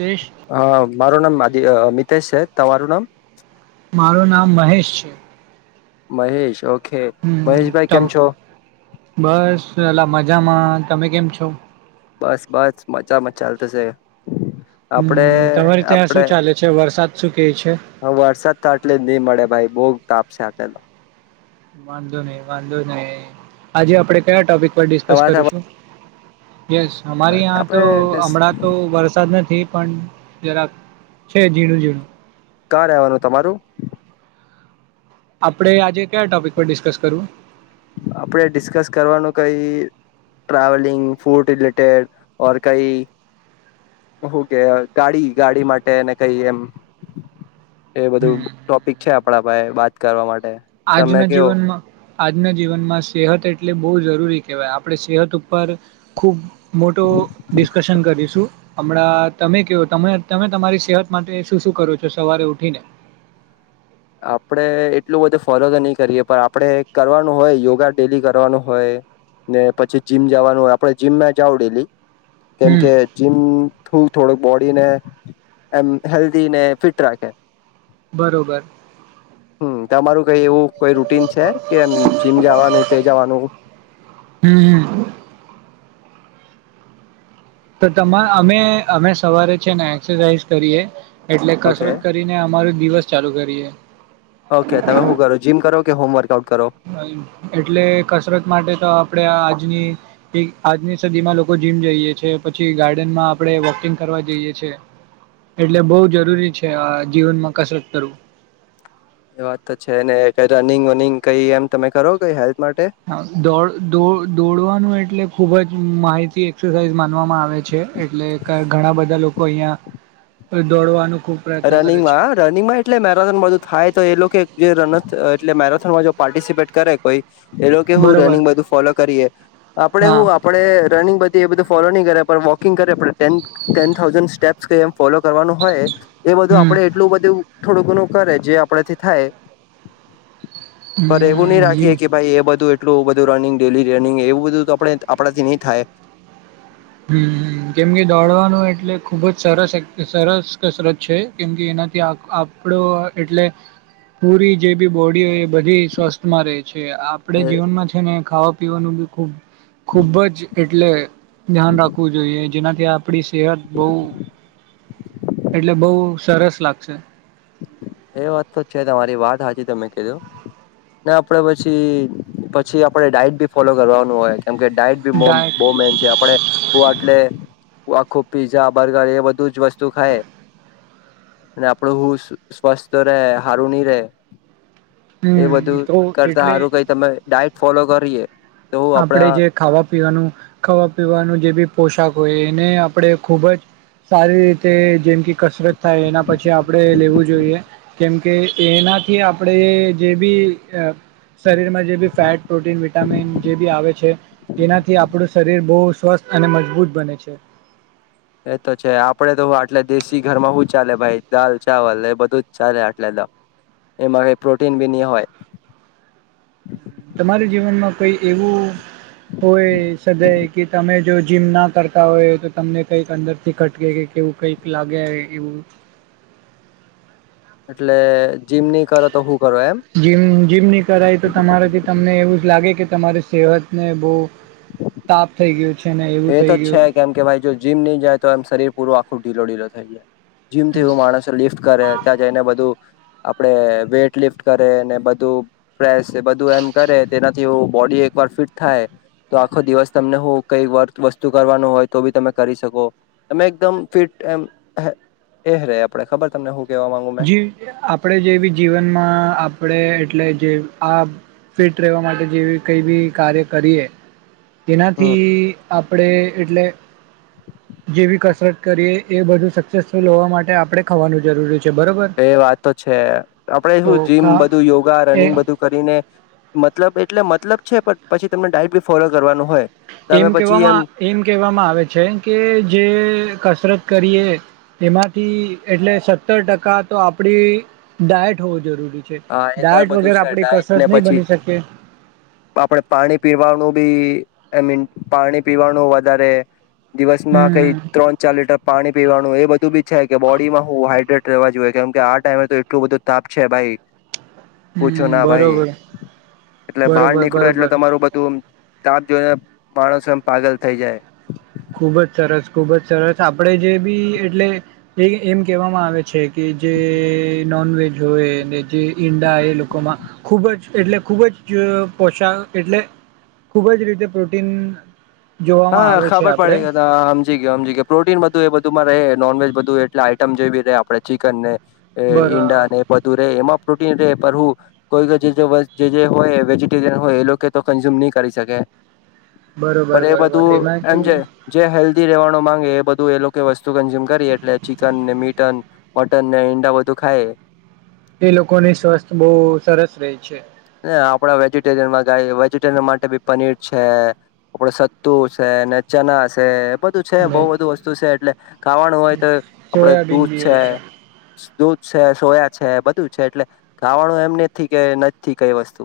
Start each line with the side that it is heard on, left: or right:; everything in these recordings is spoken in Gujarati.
right: દેશ
left: હા મારું નામ મિત તેશે તવઋણં
right: મારું નામ મહેશ છે
left: મહેેશ ઓકે મહેશભાઈ
right: હમ
left: કેમ છો
right: બસ અલા મજા મજામાં તમે કેમ છો
left: બસ બસ મજા મજ ચાલતશે આપડે
right: હમ તમારે ત્યાં શું
left: આપડે
right: ચાલે છે વરસાદ શું કે છે
left: હ વરસાદ થ એટલે જ નહી મળે ભાઈ બોગ તપ સા આટલો
right: વાંધો નહીિ વાંધો નઈિ આજે આપડે કયા ટોપિક ઉપ ડિસ્કસ
left: તમારે ત્યાં
right: કરીશું યસ
left: વ
right: અમારી યાં તો
left: આપડે ડિસ
right: હમણાં તો વરસાદ નથી પણ જરાક છે ઝીણું ઝીણું
left: કા રવાનું તમારું
right: આપડે આજે કયા ટોપિક પર ડિસ્કસ કરવું
left: આપણે ડિસ્કસ કરવાનું કઈ ટ્રાવેલિંગ ફૂડ રિલેટેડ ઓર કઈ શું કે ગાડી ગાડી માટે અને કઈ એમ એ બધું ટોપિક છે આપણા પાસે કરવા માટે તમે
right: આજના
left: કેવો
right: જીવનમાં આજના જીવનમાં સેહત એટલે બહુ જરૂરી કહેવાય આપણે સેહત ઉપર ખૂબ મોટો ડિસ્કશન કરીશું હમણાં તમે કેવોમે તમે તમારી સેહત માટે શું શું કરો છો સવારે ઉઠીને
left: આપડે એટલું બધું ફોલો તો નહી કરીએ પણ આપડે કરવાનું હોય યોગા ડેલી કરવાનું હોય ને પછી જીમ જવાનું હોય આપડ જીમમાં જાાવ ડેલી કેમ
right: હમ
left: કે જીમ થું થોડક બોડીને એમ હેલ્ધને ફિટ રાખે
right: બરોબર
left: એવુંઈ રૂટીન છે કે જીમ જવાનું તે જવાનું
right: હમ હમ. તો તમા અમે અમે સવારે છે ને એક્સરસાાઈઝ કરીએ એટલે
left: ઓકે
right: કસરત કરીને અમારું દિવસ ચાલુ કરીએ
left: ઓકે તમે શું કરો જીમ કરો હમ વર્કઉ
right: એટલે કસરત માટે તો આપડે આજની સદીમાં લોકો જીમ જઈએ છે પછી ગાર્ડનમાં આપણે વોકિંગ કરવા જઈએ છેએ એટલે બહ જરૂરી છે આ જીવનમાં કસરત કરવું
left: એ વાત તો છે ને કઈ રનિંગ વનિંગ કઈ એમ તમે કરો કઈ હેલ્થ માટે
right: હાોડ દોડવાનું એટલે ખુબ જ માહિતી એક્સરસાઇઝ આવે છે એટલે ઘણા બધા લોકો કો અહયા દોડવાનું
left: રનિંગમાં રનિંગમાં એટલે મેરાથોન બધું થાય તો એ લોકો જે રન એટલે મેરાથોનમાં જો પાર્ટિસિપેટ કરે કોઈ એ લોકો કે હું
right: બરોબર
left: રનિંગ બધું ફોલો કરીએ આપડે
right: હા
left: હું આપડે રનિંગ બધી એ બધું ફોલો નહીં કરે પણ વોકિંગ કરે પણ ટેન થાઉઝન્ડ સ્ટેપ્સ કઈ એમ ફોલો કરવાનું હોય એ બધું
right: હમ
left: આપડે એટલું બધું થોડું ઘણું કરે જે આપડથી થાય પણ એવું નહી
right: હમ હમ
left: રાખીએ કે ભાઈ એ બધું એટલું બધું રનિંગ ડેલી રનિંગ એવું બધું તો આપણે આપણાથી નહી થાય
right: હમ કેમકે દોડવાનું એટલે ખુબ જ સરસ સરસ કસરત છે કેમ કે એનાથી આપડો એટલે પૂરી જે બી બોડી હોય એ બધી સ્વસ્થમાં રહે છે આપણેે જીવનમાં છે ને ખાવા પીવાનું બી ખૂબ ખુબ જ એટલે ધ્યાન રાખવું જોઈએ જેનાથી આપડી સેહત બહ એટલે બહુ સરસ લાગશે
left: એ વાત તો છે તમારી વાત હાજી તમે કધું ને આપડે પછી પછી આપડે ડાઈટ ભી ફોલો કરવાનું હોય કેમ કે ડાયટ બી
right: ડાયટ
left: બહુ મેન છે આપણેું આટલે આખું પીઝા બર્ગર એ બધું જ વસ્તુ ખાય અને આપડું હું સ્વાસ્થ ર હારુણી રે એ
right: હમ
left: બધું
right: તો
left: કરતા
right: એટલે
left: સારું કઈ તમે ડાયટ ફોલો કરો ફરીએ
right: આપણેે જે ખાવા પીવાનું ખાવા પીવાનું જે બી પોશાક હોય એને આપણે ખૂબજ સારી રીતે જેમ કે કસરત થાય એના પછી આપણે લેવું જોઈએ કેમકે એનાથી આપણે જે બી અ શરીરમાં જે બી ફેટ પ્રોટીન વીટ ટામીન જે બી આવે છે. તેનાથી આપણું શરીર બહુ સ્વસ્થ અને મજબૂત બને છે.
left: એ તો છે આપડે તો આટલે દેશી ઘરમાં શું ચાલે ભાઈ દાલ ચાવલ એ બધું ચાલે આટલે ત એમાંથી પ્રોટીન બી ની હોય
right: કઈ એવું હોય સદાઈ કે તમે જો જીમ ના કરતા હોય તો તમને કઈક અંદરથી ખટકે કે કેવું કઈક લાગે એ એવું
left: એટલે જીમ નહી કરો તો શું કરો એમ
right: જીમ જીમ ની કરાય તો તમારેથી તમને એવું જ લાગે કે તમારી સેહતને બહુ તાપ થઈ ગયો છે. ને એવું
left: એ તો
right: થઈ
left: છે
right: ગયું
left: કેમ કે ભાઈ જો જીમ ની જાય તો એમ શરીર પૂરું આખો ઢીલો ઢીલો થઈ જાય જીમથી એવું માણસ લિફ્ટ કરે ત્યાં જઈને બધું આપડે વેટ લિફ્ટ કરે ને બધું પ્રેસ એ બધું એમ કરે તેના જીવો બોડી એક વાર ફિટ થાય તો આખો દિવસ તમને હું કઈ વર્થ વસ્તુ કરવાનું હોય તો બી તમે કરી શકો તમે એકદમ ફિટ એમ એહે એહ રે આપડે ખબર તમને હુ
right: જી આપણેે જેવી જીવનમાં આપણે એટલે જે આ ફિટ રહેવા માટે જેવી કઈ બી કાર્ય કરીએ
left: હમ
right: તેનાથી આપણે એટલે જેવી કસરત કરીએ એ બધું સક્સેસ ફુલ હોવા માટે આપણે ખાવાનું જરૂરી છે. બરોબર
left: એ વાત તો છે આપડે શું
right: તો
left: જીમ
right: ખા
left: બધું યોગા
right: એ
left: રનિંગ બધું કરીને મતલબ એટલે મતલબ છે પણ પછી તમને ડાયટ બી ફોલો કરવાનું હોય તમે
right: એમ
left: પછી
right: કેવામાં એમ કેહેવામાં આવે છે કે જે કસરત કરીએ તેમાંથી એટલે સત્તર ટકા તો આપડી ડાયટ હોવો જરૂરી છે
left: હા એ તોય
right: ડાયટ
left: બધું
right: વગર
left: છે
right: આપડી
left: ડાયટ
right: કસરત
left: ને
right: નહી
left: પછી
right: બની શકે
left: આપડે પાણી પીવાનું બી એમીન પાણી પીવાનું વધારે દિવસમાં કઈ
right: હમ
left: ત્રણ ચાર લીટર પાણી પીવાનું નુ એ બધું બી છે કે બોડીમાં હું હાઈડ્રેટ રહેવા જોઈએ કેમ કે આ ટાઈમે તો એટલું બધું તાપ છે ભાઈ પૂછો ના
right: હમ
left: ભાઈ
right: બરોબર
left: એટલે બહાર
right: બરોબર
left: નીકળો એટલે
right: બરોબર
left: તમારું બધું તાપ જોઈને માણસો એમ પાગલ થઈ જાય.
right: ખૂબ જ સરસ ખૂબ જ સરસ આપણે જે બી એટલે એ એમ કહેવામાં આવે છે કે જે નોનવેજ હોય ને જે ઈંડા એ લોકોમાં ખૂબ જ એટલે ખૂબ જ પોશાક એટલે ખૂબ જ રીતે પ્રોટીન જોવામાં આવે છે
left: ખબર
right: આપ
left: પણ એ કહેતા હા સમજી ગયો સમજી ગયો પ્રોટીન બધું એ બધું તમારે બધું એ નોનવેજ બધું એટલે આઈટમ જેવી દે આપણે ચિકન ને એ
right: બરો
left: ઈંડા ને બધું રે એમાં પ્રોટીન રહે પણ હું કોઈ કોઈ જે જે હોય જે જે વેજિટેબલ હોય વેજીટેરિયન હોય એ લોકો તો કન્ઝ્યુમ નહી કરી શકે
right: બરોબર બરોબર એમાં
left: મ
right: જ
left: એમજે હેલ્દી રે તમારો માંગે એ બધું એ લોકો વસ્તુ કન્ઝ્યુમ કરી એટલે ચિકન ને મીટન મટન ને ઈંડા બધું ખાય
right: એ લોકોને સ્વસ્થ બહુ સરસ રહે છે
left: આપડા વેજીટેરિયનમાં ગાય વેજીટેરયન માટે ભી પનીર છે આપણે સ તું સે ને ચના સે બધું છે
right: ને
left: બહુ બધુ વસ્તુ છે એટલે ખાવાનું હોય તો આપડે
right: સોયાબીન
left: દૂધ
right: બી
left: છે
right: હોય
left: દૂધ છે સોયા છે બધું છે એટલે ખાવાનું એમ નથી કે નથી કઈ વસ્તુ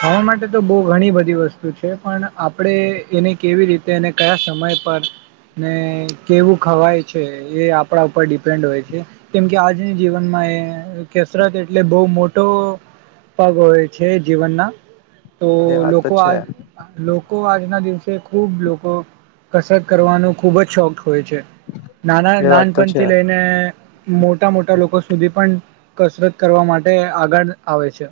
right: ખાવા માટે તો બહુ ઘણી બધી વસ્તુ છે પણ આપણે એને કેવી રીતે અને કયા સમય પર ને કેવું ખવાય છે એ આપણા ઉપર ડિપેન્ડ હોય છે કેમ કે આજની જીવનમાં એ કસરત એટલે બહુ મોટો પગ હોય છે જીવન ના તો
left: એ વાત
right: લોકો
left: તો
right: આજ
left: છે
right: લોકો આજના દિવસે તે ખૂબ લોકો કસરત કરવાનો ખૂબ જ શોખ હોય છે નાના
left: એ વાત તો છે
right: નાનપણથી લઈને મોટા મોટા લોકો સુધી પણ કસરત કરવા માટે આગળ આવે છે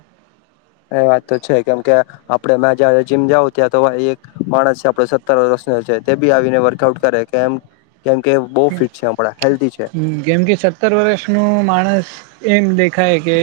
left: એ વાત તો છે કેમ કે આપડે ના જ જીમ જાવ ત્યાં તો એક માણસ છે આપડો સત્તર વર્ષ છે તે બી આવીને વર્કઆઉટ કરે કે કેમ કે બહુ ફિટ છે હમણાં હેલ્ધી છે
right: કેમ કે સત્તર વર્ષ નું માણસ એમ દેખાય કે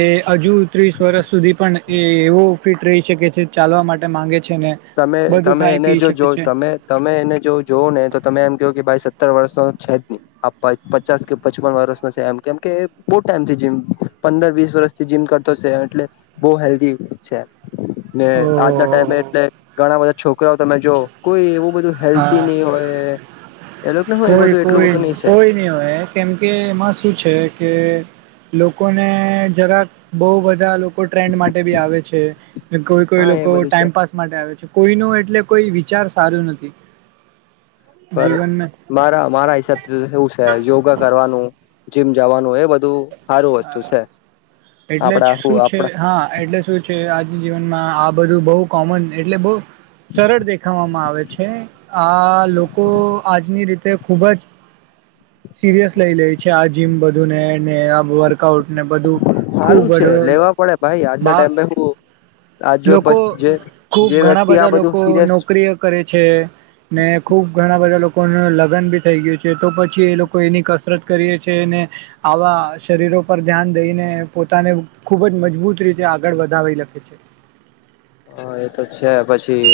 right: એ હજુ ત્રીસ વર્ષ સુધી પણ એ એવો ફિટ રહી શકે છે ચાલવા માટે માગે છે ને
left: તમે
right: બધું
left: તમે
right: ખાઈ
left: એને
right: પી
left: જો જો
right: શકે છે
left: તમે તમે એને જો જોવ ને તો તમે એમ કયો કે ભાઈ સત્તર વર્ષનો છે જ નહી આ પચાસ કે પચપન વર્ષનો છે એમ કેમ કે બહુ ટાઈમ થી જીમ પંદર વીસ વર્ષથી જીમ કરતો છે એટલે બહુ હેલ્ધી છે ને આજના ટાઈમે
right: ઓહ
left: એટલે આજના બધા છોકરા તમે જો કોઈ એવું બધું હેલ્ધી
right: હા
left: નહી હોય એ લોકોને હોય એ
right: કોઈ
left: બધું એટલું
right: કોઈ
left: બધું છે
right: કોઈ નહી હોવે કેમકે એમાં શું છે કે લોકો લોકોને જરાક બહુ બધા લોકો લોકો ટ્રેન્ડ માટે બી આવે છે કોઈ કોઈ
left: હા એ
right: લોકો
left: બધું છે
right: ટાઈમપાસ માટે આવે છે કોઈ નો એટલે કોઈ વિચાર સારું નથી
left: પર
right: જીવનને
left: મારા મારા હિસાબથી એવું છે યોગા કરવાનું જીમ જવાનું એ બધું સારું વસ્તુ
right: હા
left: છે
right: એટલે
left: આપડા
right: શું
left: આપડા
right: છે હા એટલે શું છે આજ જીવન માં આ બધું બહુ કોમન એટલે બહ સરળ દેખાવામાં આવે છે આ લોકો આજની રીતે તે ખુબ જ સિરિયસ લઈ લે છે આ જીમ બધું ને ને આ વર્કઆઉટ ને બધું ખૂબ
left: સારું છે લેવા પડે ભાઈ આજના ટાઈમે હું આજ જો
right: લોકો
left: જે
right: ખુબ
left: જે
right: ઘણા
left: વ્યક્તિ આ
right: બધા
left: બધું
right: લોકો
left: સિરિયસ
right: નોકરીઓ કરે છે ને ખુબ ઘણા બધા લોકો લોકોનું લગ્ન બી થઈ ગયું છે તો પછી એ લોકો એની કસરત કરીએ છે અનેને આવા શરીરો પર ધ્યાન દઈને પોતાને ખૂબ જ મજબૂત રીતે આગળ વધાવી લખે છે
left: હા એતો છે પછી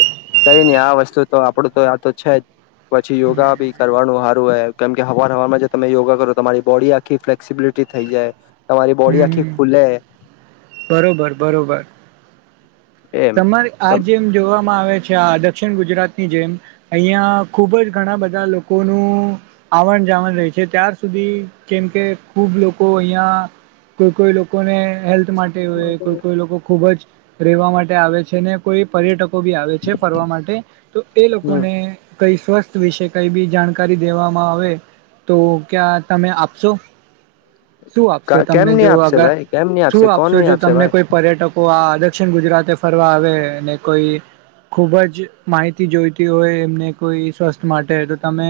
left: કઈ નહી આ વસ્તુ તો આપડું તો આ તો છે જ પછી યોગા ભી કરવાનું સારું હો કેમ કે હવાર હવારમાં તમે યોગા કરો તમારી બોડી આખી ફ્લેક્સિબિલિટી થઇ જાય તમારી બોડી આખી
right: હમ
left: ખુલે
right: બરોબર બરોબર
left: એમ
right: તમારે આ જેમ જોવામાં આવે છે. છે દક્ષિણ ગુજરાતની જેમ અહીયાં ખૂબ જ ઘણા બધા લોકોનું આવણ જાવણ રહે છે ત્યાર સુધી જેમ કે ખૂબ લોકો અહીિયાં કોઈ કોઈ લોકોને હેલ્થ માટે
left: હમ
right: કોઈ લોકો ખૂબ જ રહેવા માટે આવે છે ને કોઈ પર્યટકો બી આવે છે ફરવા માટે તો એ લોકોને કઈ સ્વસ્થ વિશે કઈ બી જાણકારી દેવામાં આવે તો ક્યાં તમે આપશો. શું આપશો
left: કેમ
right: તમને
left: નહી
right: જો
left: આપશે
right: અગર
left: ભાઈ કેમ નહી
right: શું
left: આપશે કોણ
right: આપશો
left: નહી
right: જો
left: આપશે
right: તમને
left: ભાઈ
right: કોઈ પર્યટકો આ દક્ષિણ ગુજરાત એફ ફરવા આવે અને કોઈ ખૂબ જ માહિતી જોઈતી હોય એમને કોઈ સ્વસ્થ માટે તો તમે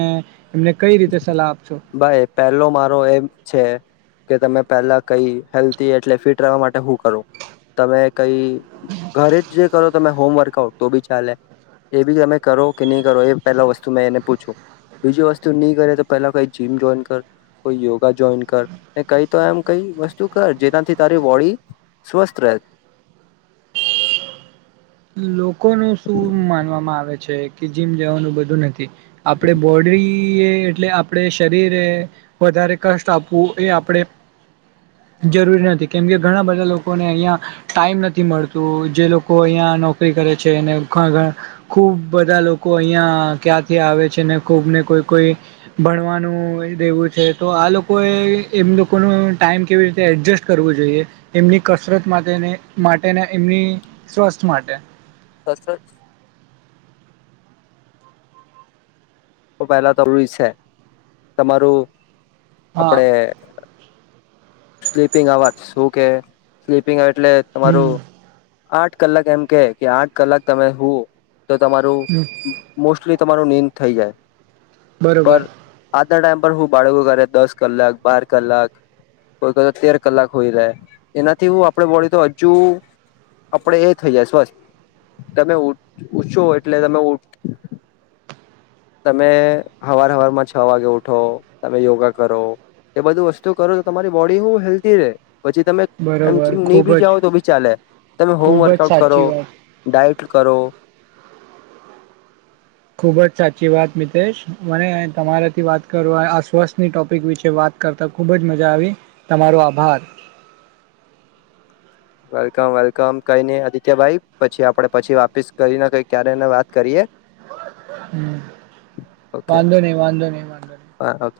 right: એમને કઈ રીતે સલાહ આપશો
left: ભાઈ પેલો મારો એમ છે કે તમે પેલા કઈ હેલ્ એટલે ફિટ રવા માટે હું કરું તમે કઈ ઘરે જ જે કર તમે હોમવર્ક આઉટ તો બી ચાલે એ બી તમે કરો કે નહી કરો એ પેલા વસ્તુ મેં એને પૂછું બીજી વસ્તુ નહી કરે તો પહેલા કઈ જીમ જોઈન કર કોઈ યોગા જોઈન કર કઈ તો એમ કઈ વસ્તુ કર જેનાથી તારી બોડી સ્વસ્થ રહે.
right: લોકોનું શું માનવામાં આવે છે કે જીમ જવાનું બધું નથી. આપડે બોર્ડરી એટલે આપણે શરીરે વધારે કષ્ટ આપવું એ આપ જરૂરી નથી કેમકે ઘણા બધા લોકોને અહિયાં ટાઈમ નથી મળત જે લોકો અહિયાં નોકરી કરે છે ઘ ઘ ખૂબ બધા લોકો અહીંયા ક્યાંથી આવે છે ને ખૂબને કોઈ કોઈ ભણવાનું દેવું છે તો આ લોકોએ એમ લોકોનું ટાઈમ કેવી રીતે એડજસ્ટ કરવું જોઈએ એમની કસરત માટે માટેને એમની સ્વસ્થ માટે
left: સાચ પહેલા તરૂરી છે તમારું
right: હા
left: આપણેે સ્લીપિંગ અવર્સ શું કે સ્લીપિંગ અવર એટલે તમારું
right: હમ
left: આઠ કલાક એમ કે કે આઠ કલાક તમે હું તો તમારું
right: હમ
left: મોસ્ટ તમારો નિંદ થઈ જાય.
right: બરોબર.
left: આના ટાઈમ પર હું બાળકો કરે દસ કલાક બાર કલાક કોઈ ક તેર કલાક હોય જાય એનાથી હું આપણે બોડી તો હજુ આપણે એ થઈ જાયસ તમે ઉછો એટલે તમે ઉ તમે અવાર હવારમાં છ વાગે ઉઠો તમે યોગા કરો એ બધું વસ્તુ કરો તો તમારી બોડી હું હેલ્ધી રહેે. પછી તમે એમ
right: બરોબર
left: જીમ નહી
right: ખૂબ
left: બી
right: જ
left: જાઓ તો બી ચાલે તમે
right: ખૂબ જ
left: હોમવર્કઆઉટ કરો
right: સાચી વાત
left: ડાયટ કરો.
right: ખૂબ જ સાચી વાત મિતેશ મને તમારાથી વાત કરવા આ સ્વસ્થની ટોપિક વિશે વાત કરતા ખૂબ જ મજા આવી તમારો આભાર.
left: વેલકમ વેલકમ કઈ નઈ આદિત્યભાઈ પછી આપડે પછી વાપીસ કરીને કઈ ક્યારેને વાત કરીએ.
right: હમ
left: ઓકે
right: વાંધો નહી વાંધો નહી વાંધો નહી.
left: હા ઓકે